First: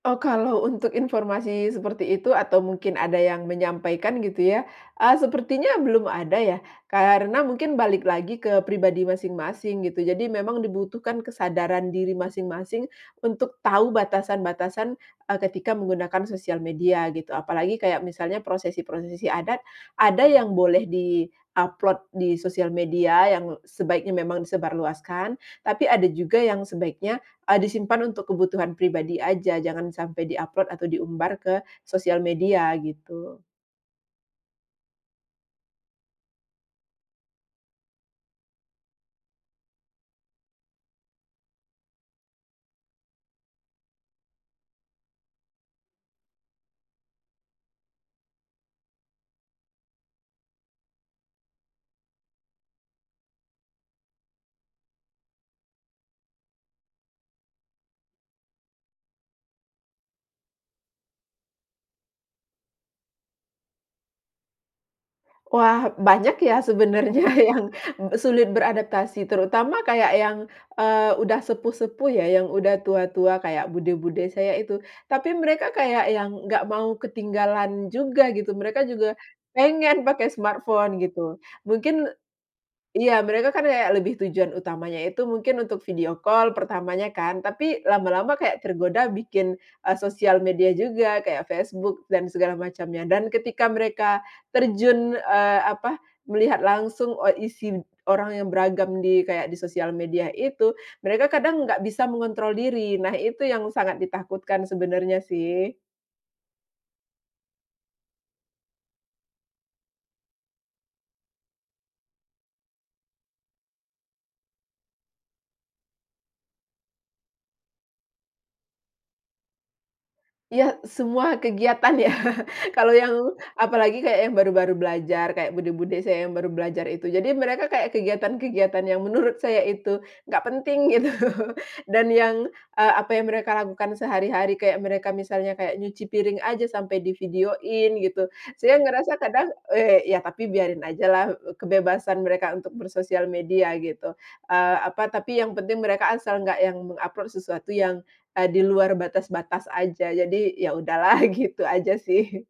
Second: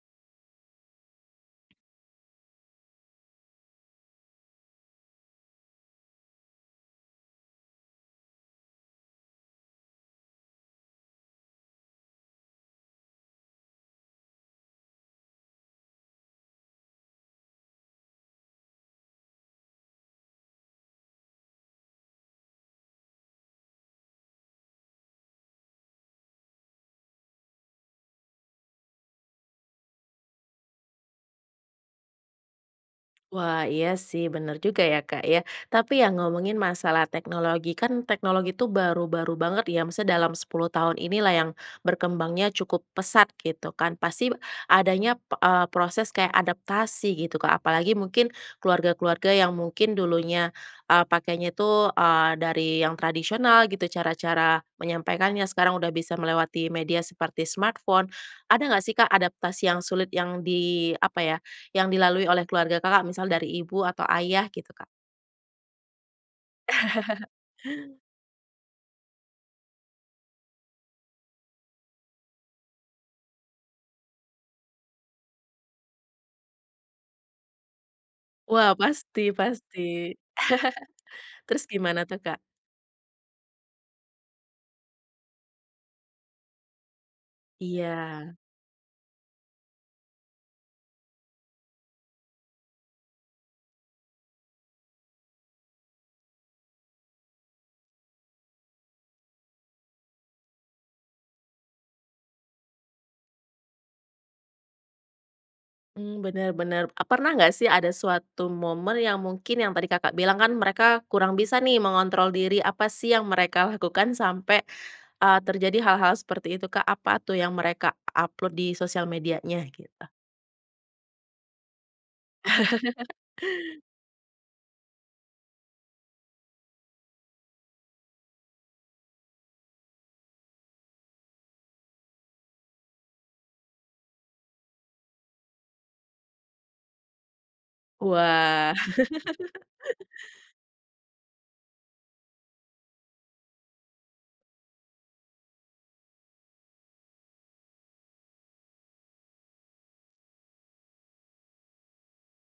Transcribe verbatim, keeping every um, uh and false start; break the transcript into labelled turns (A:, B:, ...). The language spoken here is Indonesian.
A: Oh, kalau untuk informasi seperti itu, atau mungkin ada yang menyampaikan gitu ya, eee, sepertinya belum ada ya, karena mungkin balik lagi ke pribadi masing-masing gitu. Jadi memang dibutuhkan kesadaran diri masing-masing untuk tahu batasan-batasan, eee, ketika menggunakan sosial media gitu, apalagi kayak misalnya prosesi-prosesi adat, ada yang boleh di-upload di sosial media yang sebaiknya memang disebarluaskan, tapi ada juga yang sebaiknya, eee, disimpan untuk kebutuhan pribadi aja, jangan sampai di-upload atau diumbar ke sosial media gitu.
B: Wah, iya sih benar juga ya, Kak, ya, tapi ya ngomongin masalah teknologi kan teknologi tuh baru-baru banget ya, maksudnya dalam sepuluh tahun inilah yang berkembangnya cukup pesat gitu kan. Pasti adanya, p eee, proses kayak adaptasi gitu, Kak. Apalagi mungkin keluarga-keluarga yang mungkin dulunya, eee, pakainya tuh, eee, dari yang tradisional gitu. Cara-cara menyampaikannya sekarang udah bisa melewati media seperti smartphone. Ada enggak sih, Kak, adaptasi yang sulit, yang di apa ya, yang dilalui oleh keluarga Kakak, misal dari ibu atau ayah gitu, Kak?
A: Wah, banyak ya, sebenarnya yang sulit beradaptasi, terutama kayak yang, eee, udah sepuh-sepuh ya, yang udah tua-tua kayak bude-bude saya itu. Tapi mereka kayak yang enggak mau ketinggalan juga gitu,
B: Wah
A: mereka juga
B: pasti pasti.
A: pengen pakai smartphone gitu.
B: Terus gimana
A: Mungkin
B: tuh, Kak?
A: iya, mereka kan kayak lebih tujuan utamanya itu mungkin untuk video call pertamanya kan, tapi lama-lama
B: Iya.
A: kayak tergoda bikin, eee, sosial media juga kayak Facebook dan segala macamnya. Dan ketika mereka terjun, eee, apa, melihat langsung, eee, isi orang yang beragam di, kayak di sosial media itu, mereka kadang enggak bisa mengontrol diri. Nah, itu yang sangat ditakutkan sebenarnya sih.
B: Mmm, benar, benar. Eee, pernah enggak sih ada suatu momen yang mungkin, yang tadi Kakak bilang kan mereka kurang bisa nih mengontrol diri, apa sih yang mereka lakukan sampai, eee, terjadi hal-hal seperti itu, Kak? Apa tuh yang mereka upload di sosial medianya gitu?
A: Iya, semua kegiatan ya, kalau yang, apalagi kayak yang baru-baru belajar, kayak bude-bude saya yang baru belajar itu, jadi mereka kayak kegiatan-kegiatan yang menurut saya itu enggak penting gitu, dan yang, eee, apa, yang mereka lakukan sehari-hari, kayak mereka misalnya kayak nyuci piring aja sampai di-video-in gitu.
B: Wah.
A: Saya ngerasa kadang, eee, ya tapi biarin aja lah, eee, k kebebasan mereka untuk bersosial media gitu, eee, apa, tapi yang penting mereka asal enggak yang meng-upload sesuatu yang, eee, di luar batas-batas aja, jadi ya udahlah gitu aja sih.